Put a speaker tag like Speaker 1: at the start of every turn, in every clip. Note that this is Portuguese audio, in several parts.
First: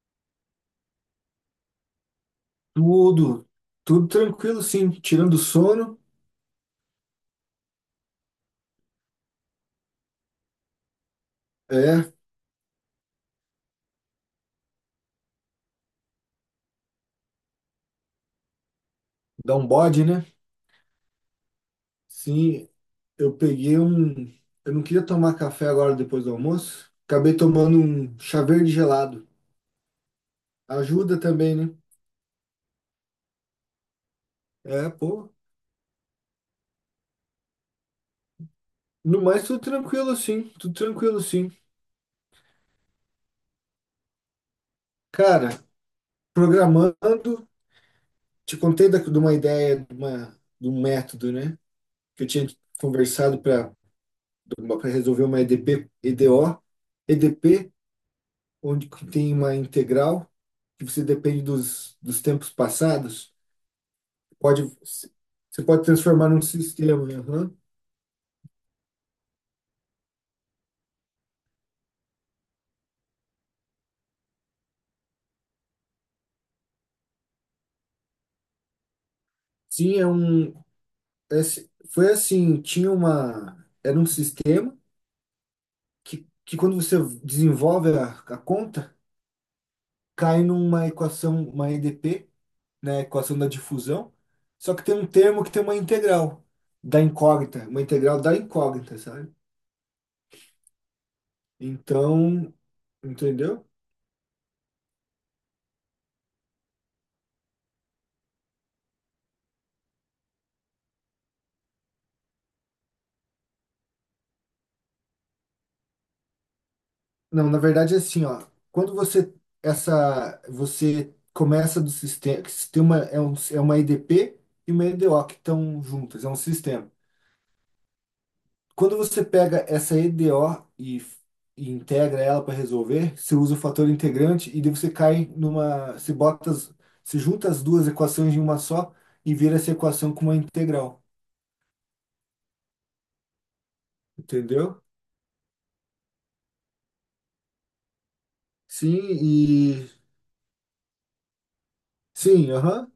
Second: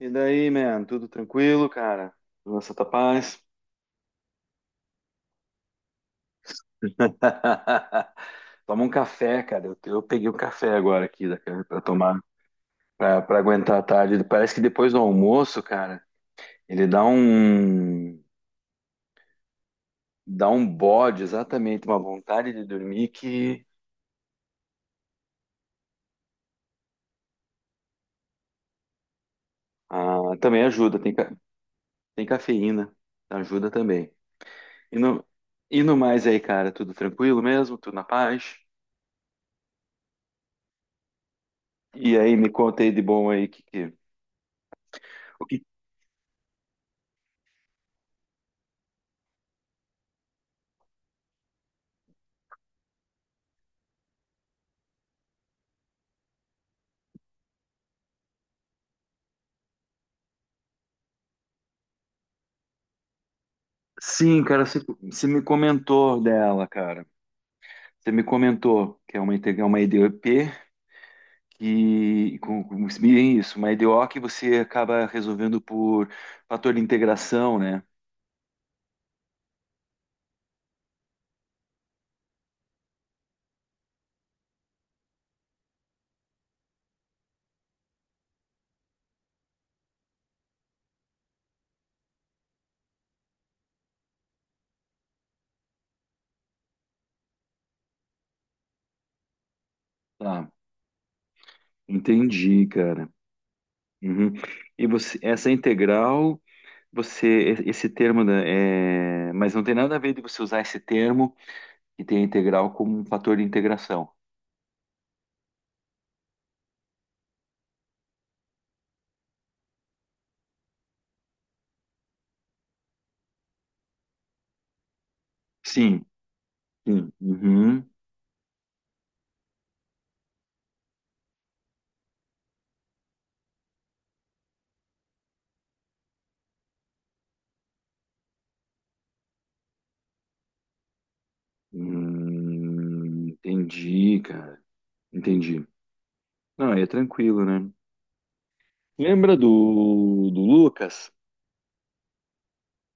Speaker 1: E daí, man? Tudo tranquilo, cara? Nossa, tá paz?
Speaker 2: Tudo, tudo tranquilo, sim. Tirando o sono,
Speaker 1: Toma um café, cara. Eu peguei um café agora aqui da- pra
Speaker 2: é,
Speaker 1: tomar, pra aguentar a tarde. Parece que depois do almoço, cara, ele
Speaker 2: dá um bode, né?
Speaker 1: dá um bode, exatamente, uma vontade de
Speaker 2: Sim,
Speaker 1: dormir
Speaker 2: eu
Speaker 1: que
Speaker 2: peguei um. Eu não queria tomar café agora depois do almoço. Acabei tomando um chá verde gelado.
Speaker 1: ah, também ajuda.
Speaker 2: Ajuda também, né?
Speaker 1: Tem cafeína, ajuda também.
Speaker 2: É,
Speaker 1: E no,
Speaker 2: pô.
Speaker 1: e no mais aí, cara, tudo tranquilo mesmo? Tudo na paz?
Speaker 2: No mais, tudo tranquilo, sim. Tudo tranquilo, sim.
Speaker 1: E aí, me conta aí de bom aí, que, o
Speaker 2: Cara, programando, te contei de uma ideia, de um método, né? Que eu tinha conversado para resolver uma EDP, EDO. EDP onde que tem uma integral que você depende dos tempos passados.
Speaker 1: sim, cara,
Speaker 2: Pode,
Speaker 1: você me
Speaker 2: você pode
Speaker 1: comentou
Speaker 2: transformar num
Speaker 1: dela, cara.
Speaker 2: sistema, né? Aham.
Speaker 1: Você me comentou que é é uma IDP que com- bem isso, uma IDO que você acaba resolvendo por fator de integração, né?
Speaker 2: Sim, é um. Foi assim, tinha uma. Era um sistema que quando você desenvolve a conta, cai numa equação, uma EDP, né? Equação da difusão. Só que tem um termo que tem uma integral da incógnita, uma integral da incógnita, sabe?
Speaker 1: Tá,
Speaker 2: Então,
Speaker 1: entendi, cara.
Speaker 2: entendeu?
Speaker 1: Uhum. E você, essa integral, você, esse termo, mas não tem nada a ver de você usar esse termo que tem a integral como um fator de integração.
Speaker 2: Não, na verdade é assim, ó. Quando você Essa você começa do sistema, que sistema é, um, é uma EDP e uma EDO que estão
Speaker 1: Sim,
Speaker 2: juntas, é um sistema.
Speaker 1: sim. Uhum.
Speaker 2: Quando você pega essa EDO e integra ela para resolver, você usa o fator integrante e daí você cai numa, você junta as duas equações em uma só e vira essa equação com uma integral,
Speaker 1: Entendi, cara.
Speaker 2: entendeu?
Speaker 1: Entendi. Não, aí é tranquilo, né?
Speaker 2: Sim,
Speaker 1: Lembra
Speaker 2: e
Speaker 1: do, Lucas?
Speaker 2: sim, aham.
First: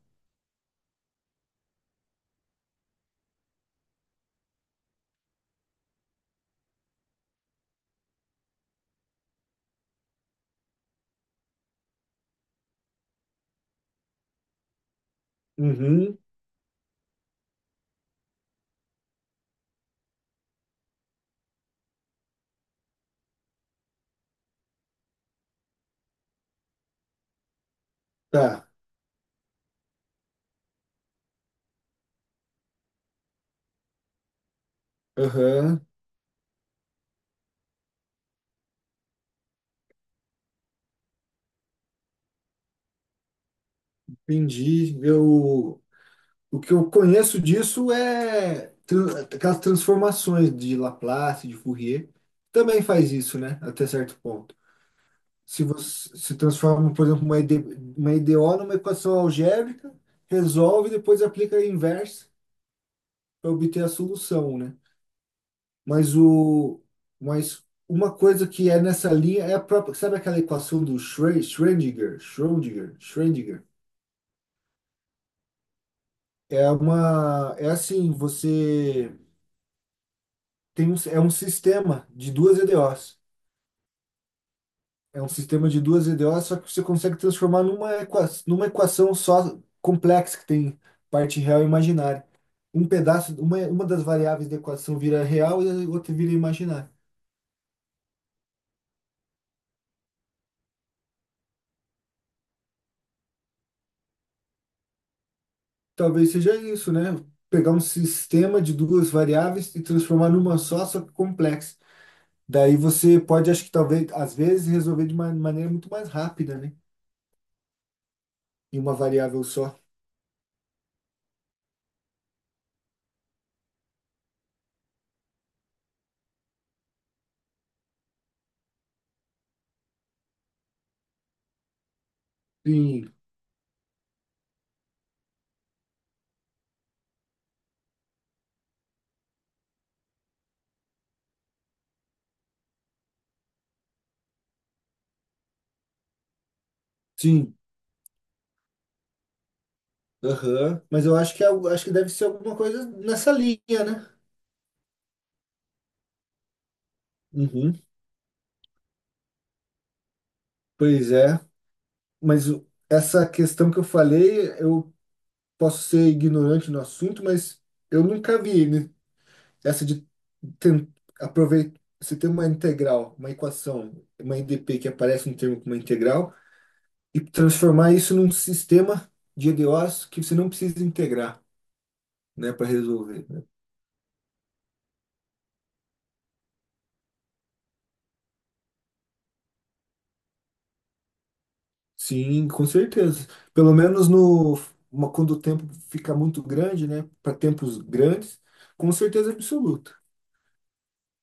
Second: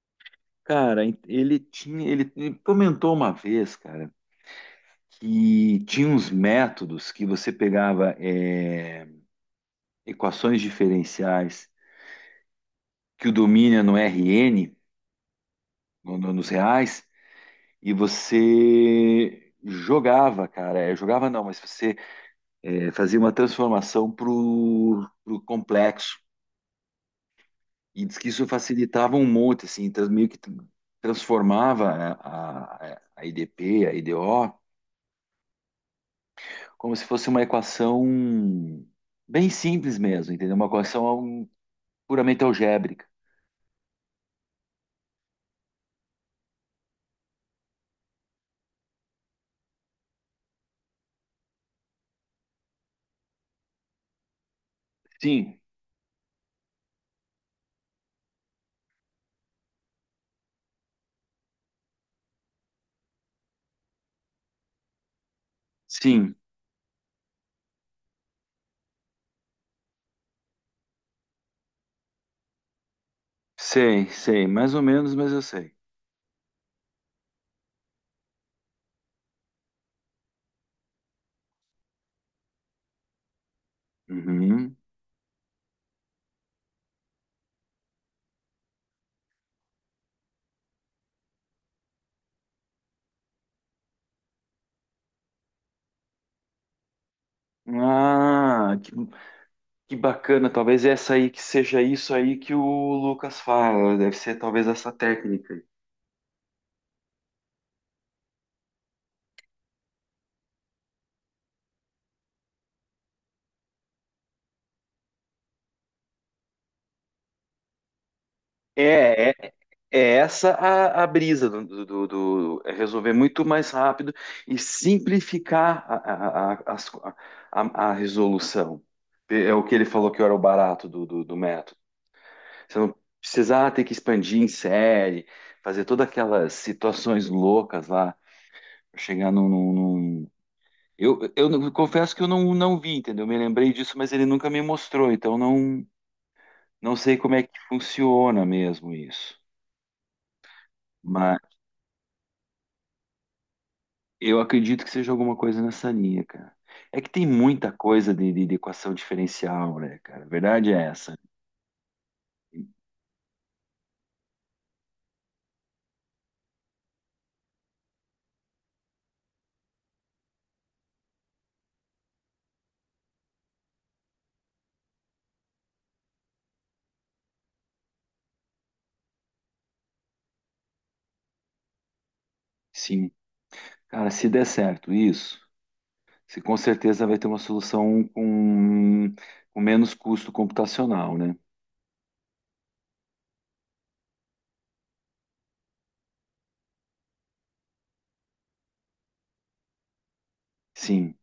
Speaker 1: Cara, ele comentou uma vez, cara, que tinha uns métodos que você pegava equações diferenciais que o domínio é no RN, no-
Speaker 2: Uhum,
Speaker 1: no- nos reais, e você jogava, cara, jogava não, mas você fazia uma transformação pro complexo. E diz que isso
Speaker 2: tá.
Speaker 1: facilitava um monte, assim, meio que transformava, né, a IDP, a IDO,
Speaker 2: Aham,
Speaker 1: como se fosse uma equação bem simples mesmo, entendeu? Uma equação puramente algébrica.
Speaker 2: entendi. Eu O que eu conheço disso é aquelas transformações de Laplace, de Fourier, também faz isso, né? Até certo ponto.
Speaker 1: Sim,
Speaker 2: Se você se transforma, por exemplo, uma ED, uma EDO numa equação algébrica, resolve e depois aplica a inversa para obter a solução, né? Mas
Speaker 1: sim,
Speaker 2: o mas uma coisa que é nessa linha é a própria, sabe aquela equação do Schrödinger?
Speaker 1: sei, sei, mais ou menos, mas eu sei.
Speaker 2: É uma É assim, você tem um, é um sistema de duas EDOs.
Speaker 1: Uhum.
Speaker 2: É um sistema de duas EDOs, só que você consegue transformar numa equação só complexa, que tem parte real e imaginária. Um pedaço, uma das variáveis da equação vira real e a outra vira imaginária.
Speaker 1: Ah, que bacana, talvez essa aí que seja isso aí que o Lucas fala, deve ser talvez essa técnica.
Speaker 2: Talvez seja isso, né? Pegar um sistema de duas variáveis e transformar numa só, só que complexa. Daí você pode, acho que talvez, às vezes, resolver de uma maneira muito mais rápida, né? Em uma
Speaker 1: É, é,
Speaker 2: variável só.
Speaker 1: é essa a brisa do, é resolver muito mais rápido e simplificar as resolução. É o que ele falou que era o barato do, do método. Você não
Speaker 2: Sim,
Speaker 1: precisar ter que expandir em série, fazer todas aquelas situações loucas lá, pra chegar num, num- num- eu não- Confesso que eu não vi, entendeu? Me lembrei disso, mas ele nunca me mostrou, então não sei como é
Speaker 2: sim,
Speaker 1: que funciona mesmo isso.
Speaker 2: aham. Mas eu acho que, é algo- Acho que deve ser alguma coisa nessa linha, né?
Speaker 1: Eu acredito que seja alguma coisa nessa linha, cara. É que tem muita
Speaker 2: Uhum.
Speaker 1: coisa de, de equação diferencial, né, cara? A verdade é
Speaker 2: Pois
Speaker 1: essa.
Speaker 2: é. Essa questão que eu falei, eu posso ser ignorante no assunto, mas eu nunca vi, né? Essa de ten- aproveitar. Você tem uma integral, uma equação, uma IDP que aparece um termo como uma integral, e transformar isso num sistema de EDOs que você não precisa integrar, né, para
Speaker 1: Sim.
Speaker 2: resolver.
Speaker 1: Cara, se der certo isso, se com certeza vai ter uma solução com menos custo computacional, né?
Speaker 2: Sim, com certeza. Pelo menos no, quando o tempo fica muito grande, né? Para tempos grandes, com certeza absoluta.
Speaker 1: Sim.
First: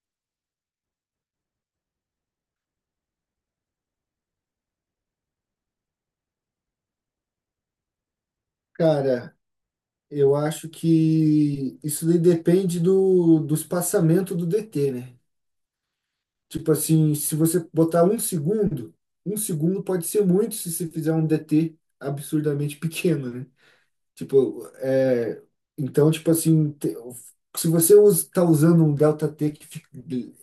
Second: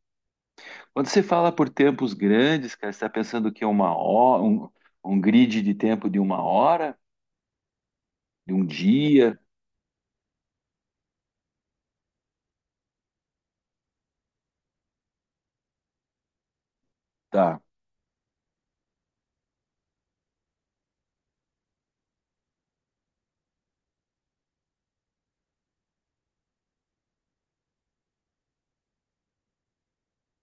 Speaker 1: Quando você fala por tempos grandes, cara, você está pensando que é uma hora, um grid de tempo de uma hora, de um
Speaker 2: Cara,
Speaker 1: dia,
Speaker 2: eu acho que isso daí depende do espaçamento do DT, né? Tipo assim, se
Speaker 1: tá?
Speaker 2: você botar um segundo pode ser muito se você fizer um DT absurdamente pequeno, né? Tipo, é, então, tipo assim, se você está usando um delta T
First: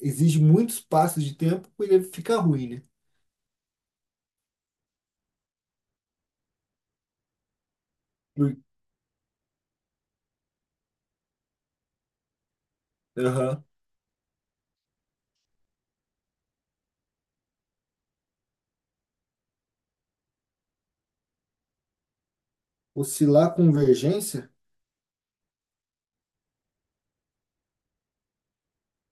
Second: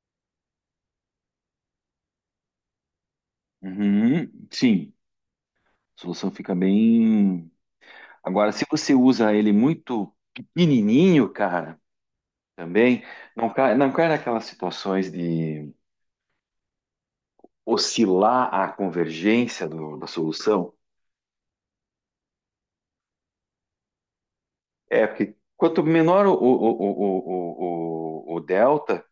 Speaker 2: exige muitos passos de tempo, ele fica ruim, né?
Speaker 1: Uhum. Sim. A solução fica bem. Agora,
Speaker 2: Por-
Speaker 1: se você usa ele muito pequenininho, cara, também
Speaker 2: Aham.
Speaker 1: não cai naquelas situações de oscilar a convergência da solução.
Speaker 2: Oscilar a convergência?
Speaker 1: É porque quanto menor o delta,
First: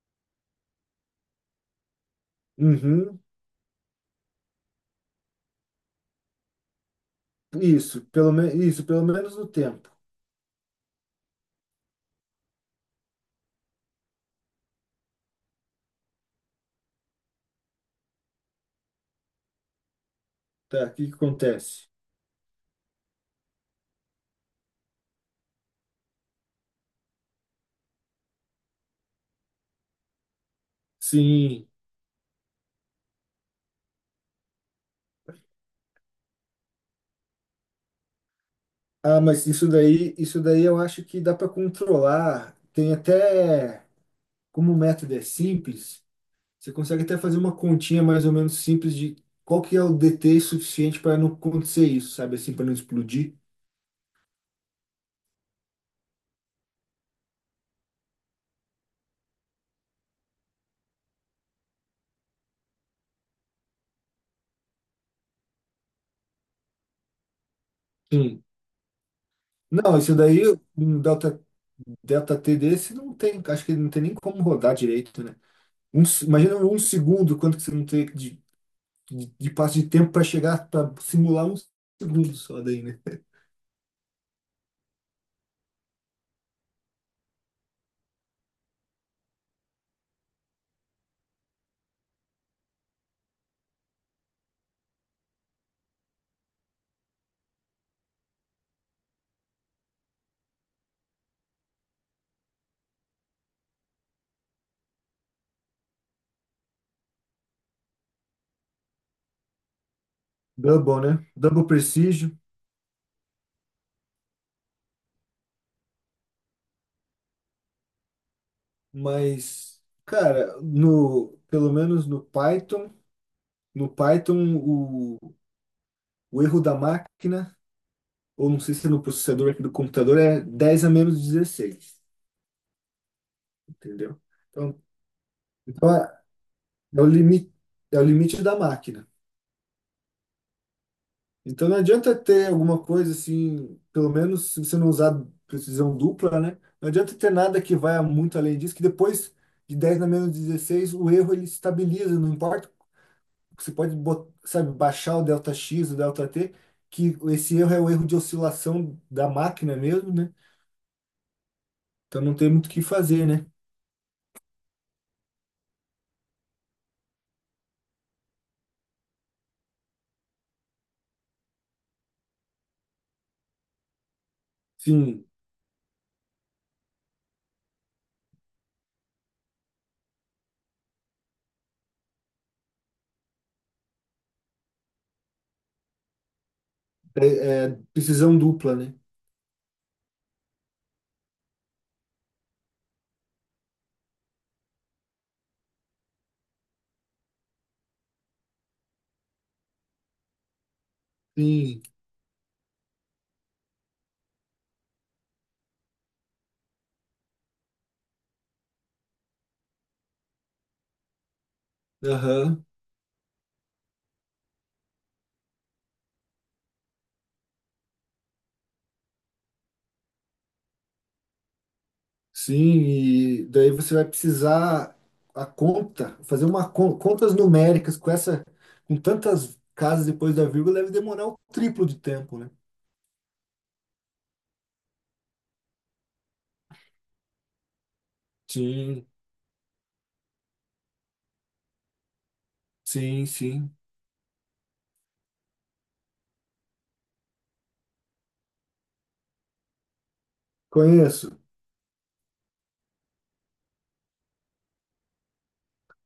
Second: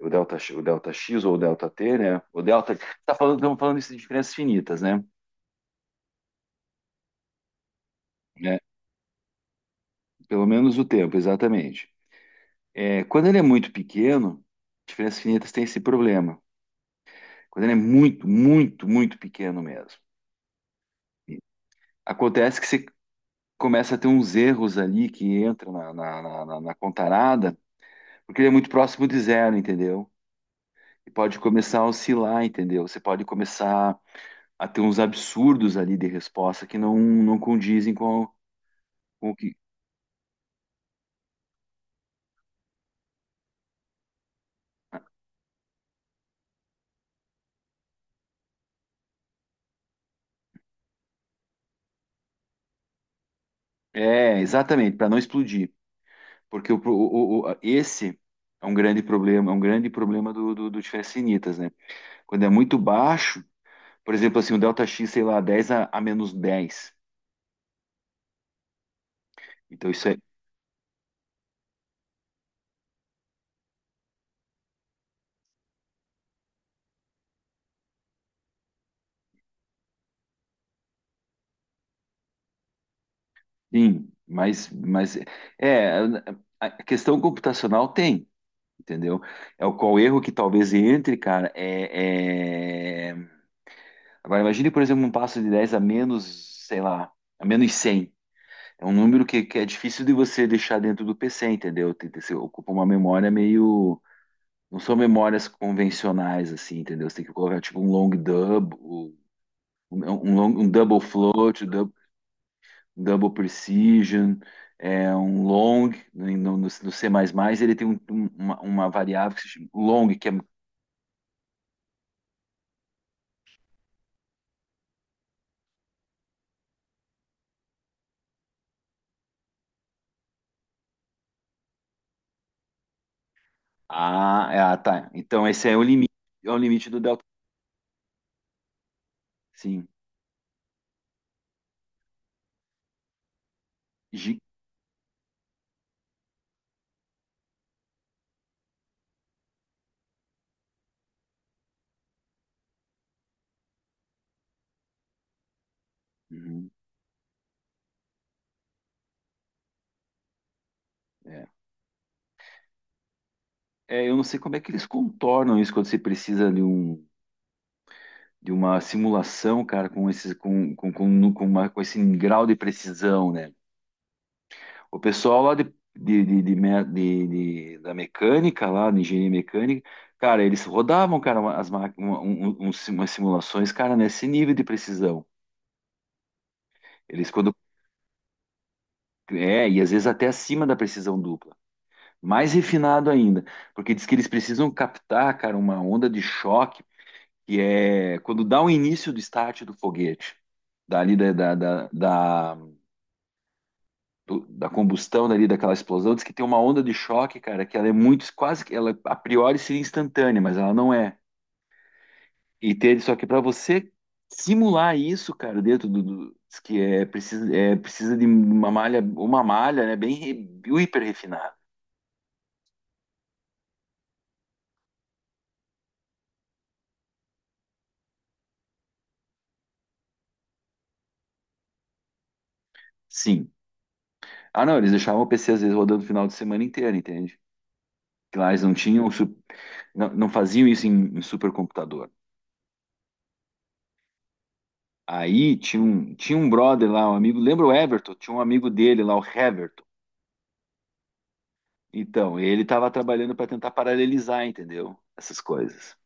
Speaker 1: o delta x ou o delta t, né? O delta,
Speaker 2: Uhum,
Speaker 1: estamos falando isso de diferenças finitas, né? Né?
Speaker 2: isso, pelo menos no tempo.
Speaker 1: Pelo menos o tempo, exatamente. É, quando ele é muito pequeno, diferenças finitas têm esse problema. Quando ele é muito, muito, muito pequeno mesmo.
Speaker 2: Tá, o que que acontece?
Speaker 1: Acontece que você começa a ter uns erros ali que entram na contarada, porque ele é muito próximo de zero, entendeu? E pode
Speaker 2: Sim.
Speaker 1: começar a oscilar, entendeu? Você pode começar a ter uns absurdos ali de resposta que não condizem
Speaker 2: Ah,
Speaker 1: com o
Speaker 2: mas
Speaker 1: que.
Speaker 2: isso daí eu acho que dá para controlar. Tem até, como o método é simples, você consegue até fazer uma continha mais ou menos simples de qual que é o DT suficiente para não acontecer isso, sabe? Assim, para não explodir.
Speaker 1: É, exatamente, para não explodir. Porque o, pro- o- esse é um grande problema, é um grande problema do, do diferença initas, né? Quando é muito baixo, por exemplo, assim, o delta x, sei lá, 10 a menos dez.
Speaker 2: Sim.
Speaker 1: Então,
Speaker 2: Não,
Speaker 1: isso
Speaker 2: isso
Speaker 1: é,
Speaker 2: daí, um delta, delta T desse não tem, acho que não tem nem como rodar direito, né? Imagina um segundo, quanto que você não tem de, de passo de tempo para chegar, para simular um segundo só daí, né?
Speaker 1: sim, mas, é, a questão computacional tem, entendeu? É o qual erro que talvez entre, cara, é, é- Agora, imagine, por exemplo, um passo de 10 a menos, sei lá, a menos 100. É um número que é difícil de você deixar dentro do PC, entendeu? Tem, você ocupa uma memória meio... Não são memórias convencionais, assim, entendeu? Você tem que colocar, tipo, um long double, um double
Speaker 2: Double, né?
Speaker 1: float,
Speaker 2: Double precision,
Speaker 1: double precision, é um long, né, no, no C++, ele tem uma variável que se chama
Speaker 2: mas,
Speaker 1: long, que
Speaker 2: cara, pelo menos no Python, no Python, o, o erro da máquina ou não sei se é no processador aqui do computador, é 10 a menos 16 entendeu?
Speaker 1: É, ah,
Speaker 2: Então,
Speaker 1: tá. Então esse
Speaker 2: então
Speaker 1: é o limite do
Speaker 2: é o
Speaker 1: delta.
Speaker 2: limite, é o limite da máquina.
Speaker 1: Sim.
Speaker 2: Então não adianta ter alguma coisa assim, pelo
Speaker 1: Gi-
Speaker 2: menos se você não usar precisão dupla, né? Não adianta ter nada que vá muito além disso, que depois de 10 na menos 16 o erro ele estabiliza, não importa. Você pode, sabe, baixar o delta X, o delta T,
Speaker 1: Uhum,
Speaker 2: que esse erro é o erro de oscilação da máquina mesmo, né?
Speaker 1: é.
Speaker 2: Então não tem muito o que fazer, né?
Speaker 1: É, eu não sei como é que eles contornam isso quando você precisa de um... De uma simulação, cara, com esse, com, uma, com esse grau de precisão, né? O
Speaker 2: Sim,
Speaker 1: pessoal lá de me- de- da mecânica, lá, de engenharia mecânica, cara, eles rodavam, cara, as máquinas, umas simulações, cara, nesse nível de precisão. Eles quando.
Speaker 2: é precisão dupla, né?
Speaker 1: É, e às vezes até acima da precisão dupla. Mais refinado ainda, porque diz que eles precisam captar, cara, uma onda de choque, que é quando dá o início do start do foguete, dali da, da,
Speaker 2: Sim,
Speaker 1: da, da- do- da combustão ali, daquela explosão, diz que tem uma onda de choque, cara, que ela é muito, quase que ela a priori seria instantânea, mas ela não é.
Speaker 2: aham.
Speaker 1: E ter, só que para você simular isso, cara, dentro do, diz que é precisa de uma malha, né, bem hiper refinada.
Speaker 2: Sim, e daí você vai precisar fazer uma contas numéricas com essa, com tantas casas depois da vírgula deve demorar o triplo de tempo, né?
Speaker 1: Sim. Ah, não, eles deixavam o PC às vezes rodando o final de semana inteiro, entende? Que lá eles não
Speaker 2: Sim,
Speaker 1: tinham, su- não faziam isso em, supercomputador.
Speaker 2: sim, sim.
Speaker 1: Aí tinha um, brother lá, um amigo, lembra o Everton? Tinha um amigo dele lá, o Heverton.
Speaker 2: Conheço.
Speaker 1: Então, ele estava trabalhando para tentar paralelizar, entendeu? Essas coisas.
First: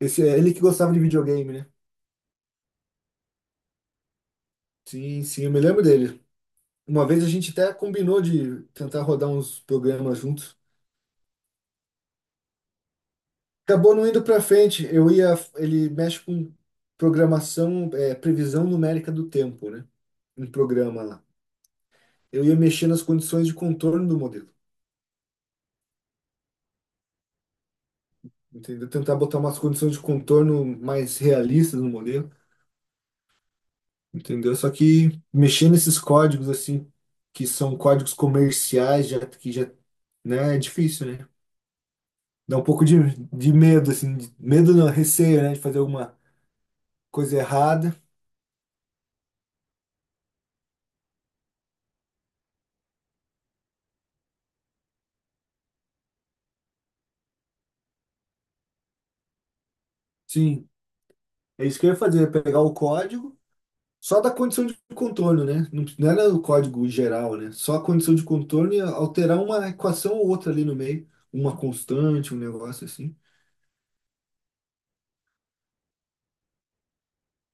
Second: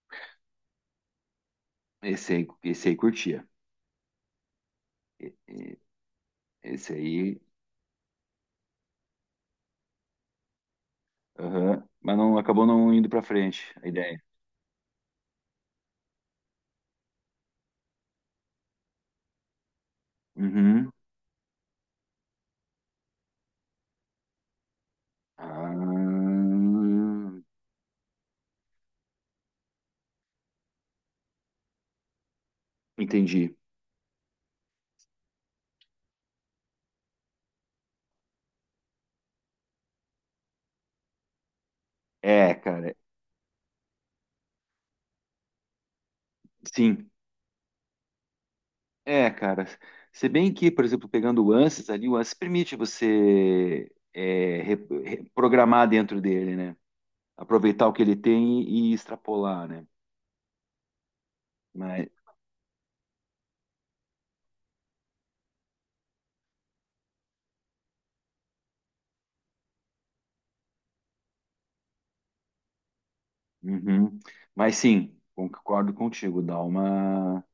Speaker 2: Esse é ele que gostava de videogame, né?
Speaker 1: Esse aí curtia.
Speaker 2: Sim, sim, eu me lembro dele.
Speaker 1: Esse
Speaker 2: Uma vez a
Speaker 1: aí,
Speaker 2: gente até combinou de tentar rodar uns programas juntos.
Speaker 1: aham. Mas não acabou não indo para frente a
Speaker 2: Acabou não
Speaker 1: ideia.
Speaker 2: indo para frente. Eu ia, ele mexe com programação, previsão numérica do tempo, né? Um
Speaker 1: Uhum.
Speaker 2: programa lá. Eu ia mexer nas condições de contorno do modelo,
Speaker 1: Ah,
Speaker 2: entendeu? Tentar botar umas condições de contorno mais realistas no modelo,
Speaker 1: entendi.
Speaker 2: entendeu? Só que mexer nesses códigos assim, que são códigos comerciais, já que já, né, é difícil, né?
Speaker 1: É,
Speaker 2: Dá um pouco
Speaker 1: cara.
Speaker 2: de medo assim, medo não, receio, né, de fazer alguma
Speaker 1: Sim.
Speaker 2: coisa errada.
Speaker 1: É, cara. Se bem que, por exemplo, pegando o ANSYS ali, o ANSYS permite você programar dentro dele, né? Aproveitar o que ele tem e extrapolar, né?
Speaker 2: Sim, é isso que eu ia
Speaker 1: Mas,
Speaker 2: fazer, pegar o código só da condição de contorno, né? Não, não era o código geral, né? Só a condição de contorno e alterar uma equação ou outra ali no meio. Uma constante, um negócio assim.
Speaker 1: uhum. Mas sim, concordo contigo,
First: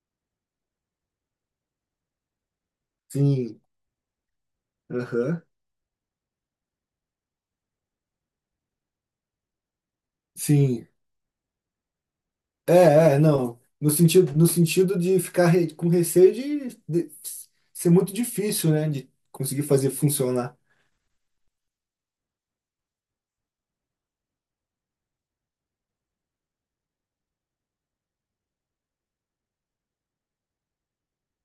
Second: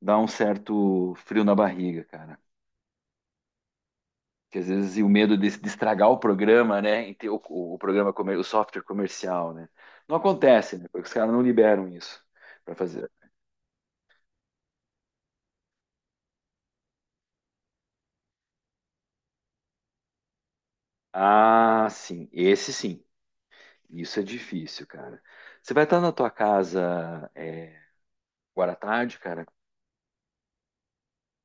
Speaker 1: dá um certo frio na barriga, cara.
Speaker 2: Sim.
Speaker 1: Que às vezes e o medo
Speaker 2: Aham.
Speaker 1: de estragar o programa, né? E ter o, o software comercial, né? Não acontece, né?
Speaker 2: Sim.
Speaker 1: Porque os caras não liberam isso para fazer.
Speaker 2: Não. No sentido, de ficar com receio de ser muito difícil, né? De conseguir fazer funcionar.
Speaker 1: Ah, sim, esse sim. Isso é difícil, cara. Você vai estar na tua casa agora à tarde, cara?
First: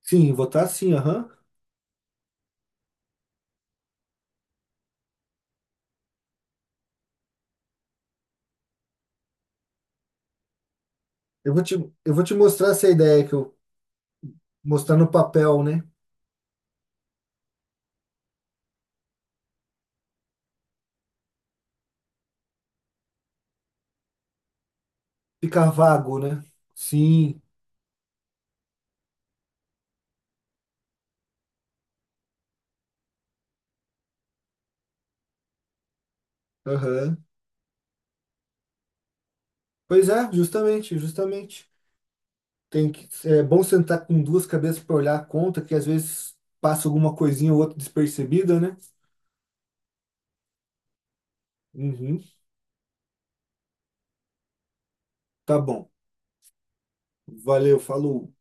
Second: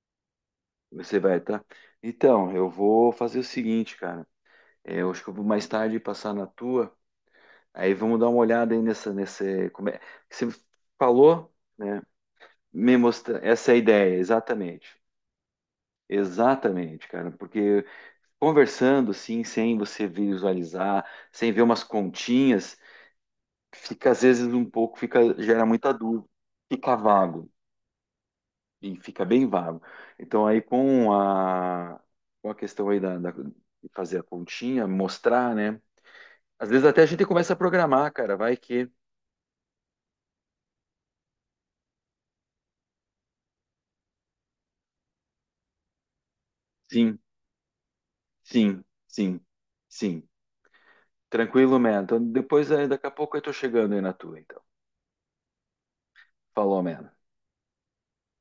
Speaker 2: Sim, votar sim,
Speaker 1: Você
Speaker 2: aham.
Speaker 1: vai estar. Então, eu vou fazer o seguinte, cara. É, eu acho que eu vou mais tarde passar na tua. Aí vamos dar uma olhada aí nessa, nesse, como é, que você falou,
Speaker 2: Eu vou te,
Speaker 1: né?
Speaker 2: eu vou te mostrar essa
Speaker 1: Me
Speaker 2: ideia que
Speaker 1: mostra,
Speaker 2: eu
Speaker 1: essa é a ideia, exatamente.
Speaker 2: mostrar no papel, né?
Speaker 1: Exatamente, cara, porque conversando assim, sem você visualizar, sem ver umas continhas, fica às vezes um pouco, fica, gera
Speaker 2: Ficar
Speaker 1: muita
Speaker 2: vago,
Speaker 1: dúvida,
Speaker 2: né?
Speaker 1: fica
Speaker 2: Sim,
Speaker 1: vago, e fica bem vago. Então aí com a questão aí de fazer a continha, mostrar, né? Às vezes até a
Speaker 2: aham.
Speaker 1: gente começa a programar, cara, vai que
Speaker 2: Pois é, justamente, justamente. Tem que, é bom sentar com duas cabeças para olhar a conta, que às vezes passa alguma
Speaker 1: sim,
Speaker 2: coisinha ou outra despercebida, né?
Speaker 1: sim, sim. Sim. Tranquilo, man. Então,
Speaker 2: Uhum,
Speaker 1: depois, aí, daqui a pouco eu tô chegando aí na tua, então.
Speaker 2: tá bom.
Speaker 1: Falou, man.
Speaker 2: Valeu, falou.